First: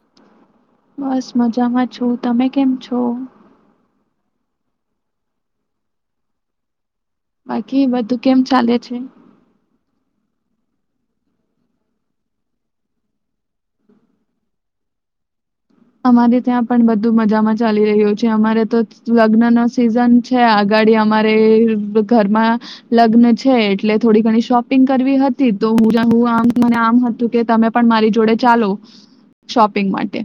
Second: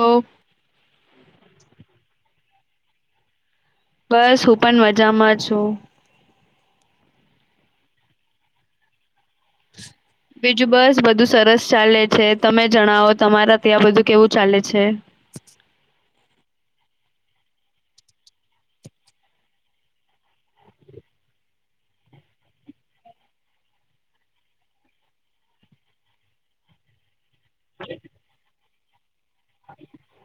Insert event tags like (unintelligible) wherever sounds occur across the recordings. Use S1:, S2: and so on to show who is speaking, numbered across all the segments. S1: તો
S2: બસ મજામાં છું તમે કેમ છો?
S1: બસ હું પણ મજામાં છું.
S2: બાકી બધું કેમ ચાલે છે?
S1: બીજું બસ બધું સરસ ચાલે છે તમે જણાવો તમારા ત્યાં બધું કેવું ચાલે છે?
S2: અમારે ત્યાં પણ બધું મજામાં ચાલી રહ્યું છે અમારે તો લગ્ન નો સિઝન છે આગાડી અમારે ઘરમાં લગ્ન છે એટલે થોડી ઘણી શોપિંગ કરવી હતી તો (unintelligible) આમ હતું કે તમે પણ મારી જોડે ચાલો શોપિંગ માટે.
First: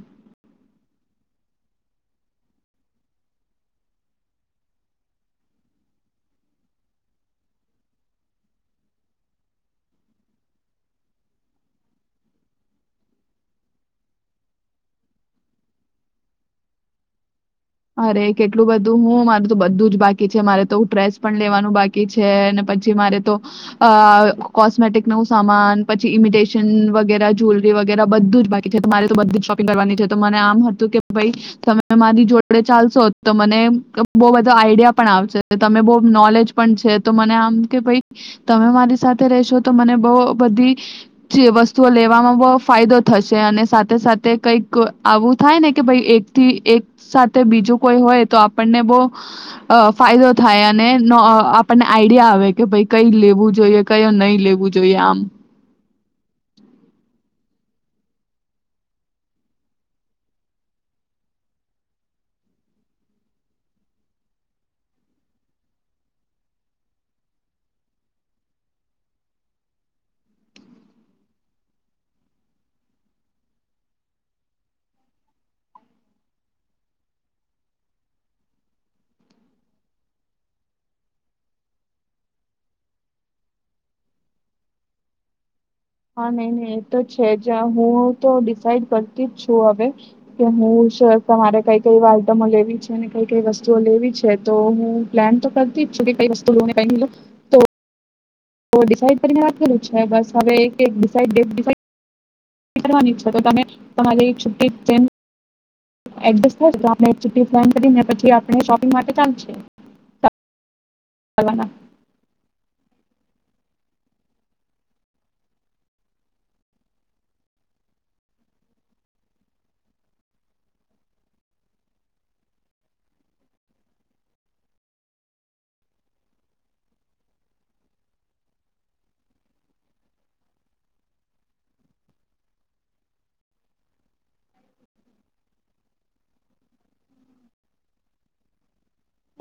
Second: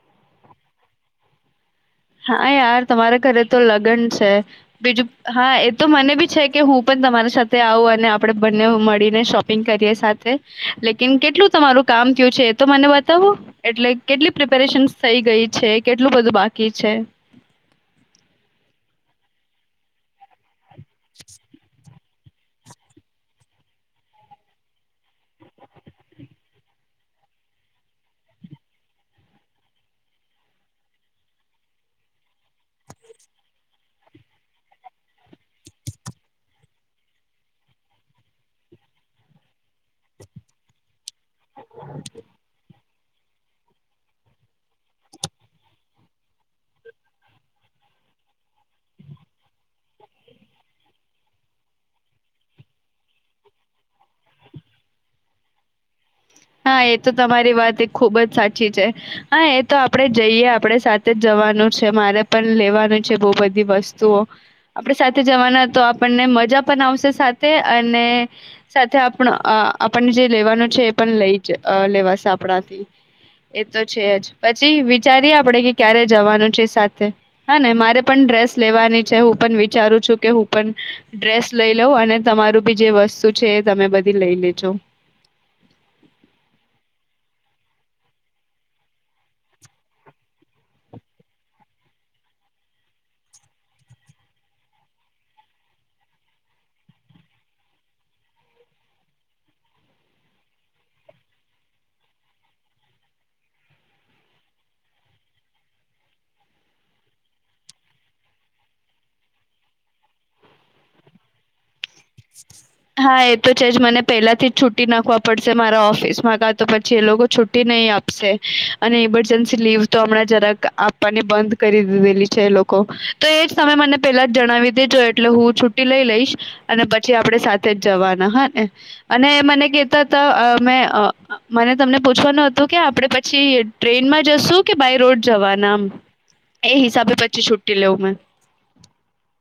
S1: હા યાર તમારા ઘરે તો લગન છે બીજું હા એ તો મને બી છે કે હું પણ તમારી સાથે આવું અને આપડે બંને મડી ને શોપિંગ કરીએ સાથે લેકિન કેટલું તમારું કામ થયું છે એ તો મને બતાવો એટલે કેટલી પ્રિપેરેશનસ થઈ ગઈ છે કેટલું બધું બા કી છે.
S2: અરે કેટલું બધું હું મારે તો બધું જ બાકી છે મારે તો ડ્રેસ પણ લેવાનું બાક કી છે અને પછી મારે તો અ કોસ્મેટિક નું સામાન પછી ઇમિટેશન વગેરા જુલરી વગેરા બધું જ બાકી છે તો બધ શોપિંગ કરવા ની છે તો મને આમ હતું કે ભઈ તમે મારી જોડ આપડે ચાલશો તો મને બહ બધો આઈડિયા પણ આવશે તમે બહ નોલેજ પણ છે તો મને આમ કે ભઈ તમે મારી સાથે રેશો તો મને બઉ બધી (unintelligible) વસ્તુઓ લેવામાં બવ ફાયદો થશે અને સાથે સાથે કઈક આવું થાય ને કે ભાઈ એકથી એક સા બીજું કોઈ હોય તો આપણને બઉ અ ફાયદો થાય અને નો આપણને આઈડિયા આવે કે ભઈ કઈ લેવું જોઈએ કઈ નહી લેવું જોઈએ આમ.
S1: હા એ તો તમારી વાત એક ખુબ જ સાચી છે હા એ તો આપણે જઈએ આપણે સાથે જ જવાનું છે મારે પણ લેવાનું છે બહુ બધી વસ્તુઓ આપણે સાથે જવાના તો આપણને મજા પણ આવશે સાથે અને સાથે આપ આપણને જે લેવાનું છે પણ લઈ લેવાશે આપણાથી એ તો છે જ પછી વિચારીએ આપણેે કે ક્યારે જવાનું છે સાથે હા ને મારે પણ ડ્રેસ લેવાની છે હું પણ વિચારું છું કે હું પણ ડ્રેસ લઈ લઉં અને તમારું બી જે વસ્તુ છે એ તમે બધી લઈ લેજો.
S2: હા નહી નહી એ તો છે જ હું તો ડિસાાઈડ કરતી જ છું હવે કે હું જ મારે કઈ કઈ આઈટમો લેવી છે ને કઈ કઈ વસ્તુઓ લેવી છે તો હું પ્લાન તો કરતી જ છું કે કઈ વસ્તુ લુ ને કઈ વસ્તુ ની લુ તો તો ડિસાઇડ કરીને વાત કરું છે બસ હવે એક એક ડિસાઇડ ડેટ ડિસાઇડ કરવાની છે તો તમે તમારી છૂટી જેમ એકજેસ થાય તો આપડે છૂટી પ્લાન કરીને પછી આપડે શોપિંગ માટે ચાલ (unintelligible)
S1: હા એ તો છે જ મને પેલાથી જ છુટી નાખવા પડશે મારા ઓફિસ માં કા તો પછી એ લોકો છુ્ટ નહી આપશે અને ઈમરજન્સી લીવ તો હમણાં જરાક આપવાની બંધ કરી દીધેલી છે એ લોકો તો એજ તમે મને પેલા જ જણાવી દેજો એટલે હું છુટી લઈ લઈશ. અને પછી આપણે સાથે જ જવાના હા ને અને મને કેહેતા હતા મેં અ અ મને તમને પૂછવાનું હતું કે આપણે પછી ટ્રેનમાં જશું કે બાય રોડ જવાનામ એ હિસાબે પછી છુટી લેઉ મેં.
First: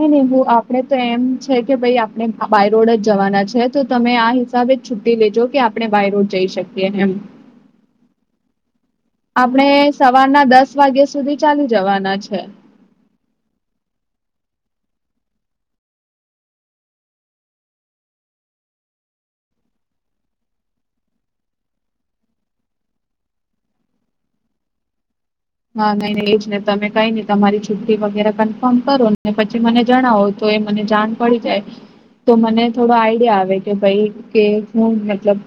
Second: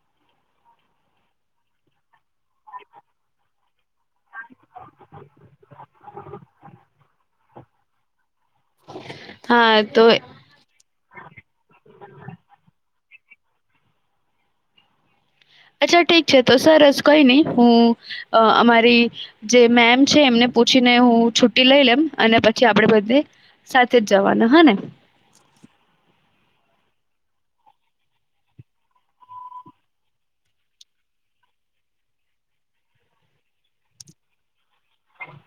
S2: હે નેવું આપણે તો એમ છે કે ભાઈ આપણે બાયરોડ જ જવાના છે તો તમે આ હિસાબે જ છુટી લેજો કે આપણે બાયરોડ જઈ શકીએ એમ.
S1: હા
S2: આપણેે
S1: તો
S2: સવારના દસ વાગ્યા સુધી ચાલી જવાના છે.
S1: અચ્છા ઠીક છે તો સરસ કઈ નહી હું અ અમારી જે મેમ છે એમને પૂછીને હું છુટી લઈ લેમ અને પછી આપડે બધે સાથે જ જવાના હ ને.
S2: હા નહી ન એ જને તમે કઈ નહી તમારી છુટ્ટી વગેરે કન્ફર્મ કરો ને પછી મને જણાવો તો એ મને જાણ પડી જાય તો મને થોડો આઈડિયા આવે કે ભાઈ કે હું મતલબ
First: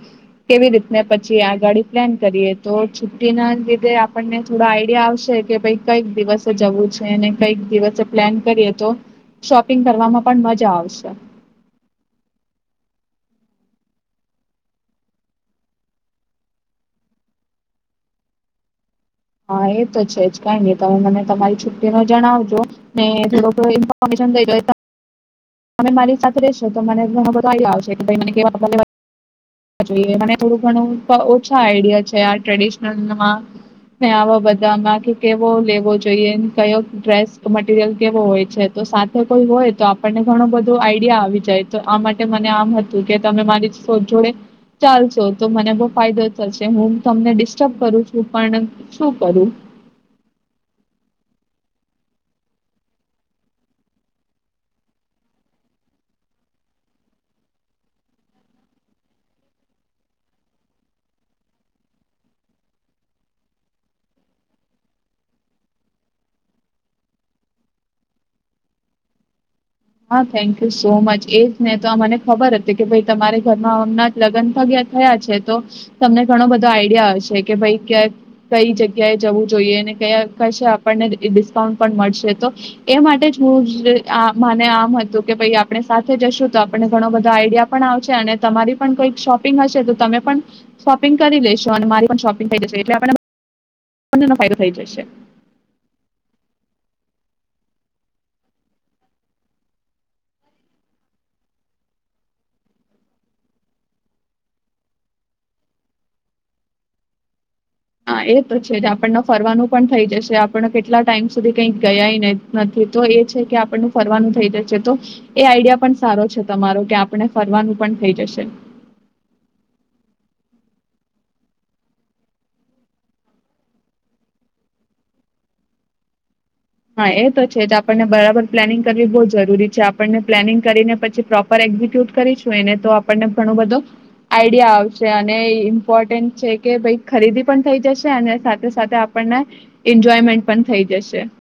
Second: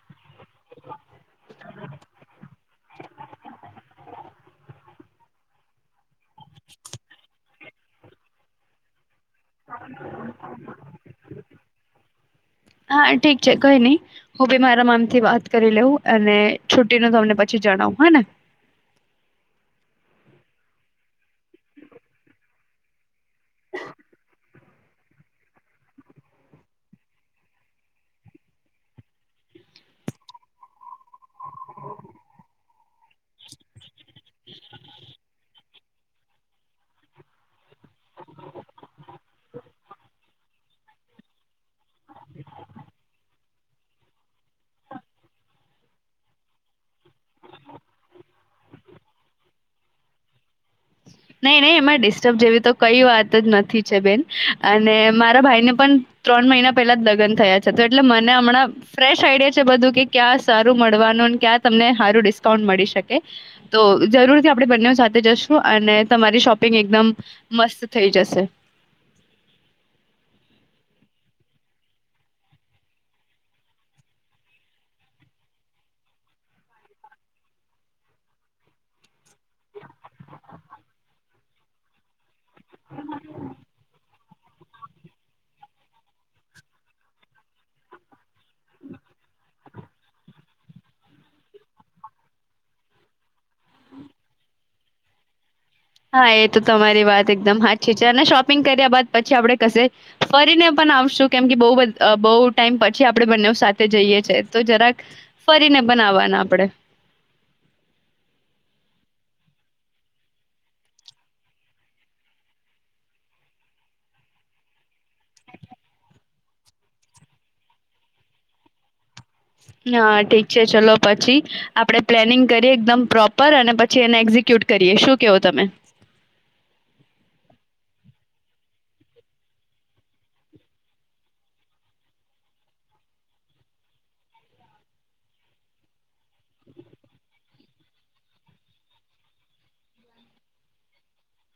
S2: કેવી રીતને પછી આ ગાડી પ્લાન કરીએ તો છુટ્ટી ના લીધે આપણને થોડ આઈ ડિયા આવશે કે ભાઈ કઈક દિવસ જવું છે ને. કઈક દિવસસે પ્લાન કરીએ તો શોપિંગ કરવામાં પણ મજા આવશે.
S1: હા છે. ઠીક કઈ નહી હું ભી મારા મામથી વાત કરી લેઉં અને છુટી નું તમને પછી જણાવ હ ને.
S2: હા એ તો છે જ કાઈ નહી તમે મને તમારી છુટી નો જણાવજો ને. લોકો (unintelligible) તમે મારી સાથે રેશો તો મને ઘણો બધો આઇડિયા આવશે કે ભાઈ મને કેવા કપડા લેવા જોઈએ મને થોડું ઘણું ઓછો આઈડિયા છે આ ટ્રેડિશનલમાં. ને આવા બધામાં કે કેવો લેવો જોઈએ કયો ડ્રેસ મટીરિયલ કેવો હોય છે તો સાથે કોઈ હોય તો આપણને ઘણું બધું આઈડિયા આવી જાય. તો આ માટે મને આમ હતું કે તમે મારી (unintelligible) જોડે ચાલશો તો મને બો ફાયદો થશે હું તમને ડિસ્ટર્બ કરું છું પણ શું કરું.
S1: નહીં નહીં એમાં ડિસ્ટર્બ જેવી તો કઈ વાત જ નથી છે બેન અને મારા ભાઈને પણ ત્રણ મહિના પહેલા જ લગ્ન થયા છે તો એટલે મને હમણાં ફ્રેશ આઈડિયા છે બધું કે ક્યાં સારું મળવાનું ક્યાં તમને હારું ડિસ્કાઉન્ટ મળી શકે તો જરૂરથી આપણે બંને સાથે જશું અને તમારી શોપિંગ એકદમ મસ્ત થઈ જશે.
S2: હા થેન્ક યુ સો મચ એ જ ને તો મને ખબર હતી કે ભઈ તમારે ઘરમાં હમણાં લગન ગ્યા થયા છે તો તમને ઘણો બધો આઈડિયા હશે કે ભાઈ ક્યાં કઈ જગ્યાએ જવું જોઈએ અને કયા કશે આપણને ડિસ્કાઉન્ટ પણ મળશે તો એ માટે જ હું (unintelligible) (unintelligible) મને આમ હતું કે ભાઈ આપણે સાથે જશું તો આપણને ઘણો બધો આઈડિયા પણ આવશે અને તમારી પણ કઈક શોપિંગ હશે તો તમે પણ શોપિંગ કરી લેશો અને મારી પણ શોપિંગ થઈ જશે એટલે આપ પણ તેનો ફાયદો થઈ જશે.
S1: હા એ તો તમારી વાત એકદમ હાચી છે, અને શોપિંગ કર્યા બાદ પછી આપણે કશે ફરીને પણ આવશું કેમ કે બોવ બ બોવ ટાઈમ પછી આપણે બંને સાથે જઈએ છે તો જરાક ફરીને પણ આવવાના આપણેે
S2: હા, એ તો છે આપણને ફરવાનું પણ થઈ જશે આપણ કેટલા ટાઈમ સુધી કંઈક ગયા નથી, તો એ છે કે આપણ ફરવાનું થઈ જશે તો એ આઈડિયા પણ સારો છે તમારો કે આપણે ફરવાનું પણ થઈ જશે
S1: હા, ઠીક છે, ચલો પછી આપડે પ્લેનિંગ કરીએ એકદમ પ્રોપર અને પછી એને એક્ઝિક્યુટ કરીએ શું કેવો તમે
S2: હા, એ તો છે જ આપણને બરાબર પ્લાનિંગ કરવી બહુ જરૂરી છે, આપણને પ્લાનિંગ કરીને પછી પ્રોપર એક્ઝિક્યુટ કરીશું એને તો આપણને ઘણો બધો આઈડિયા આવશે અને ઇમ્પોર્ટન્ટ છે કે ભાઈ ખરીદી પણ થઈ જશે અને સાથે સાથે આપણને એન્જોયમેન્ટ પણ થઈ જશે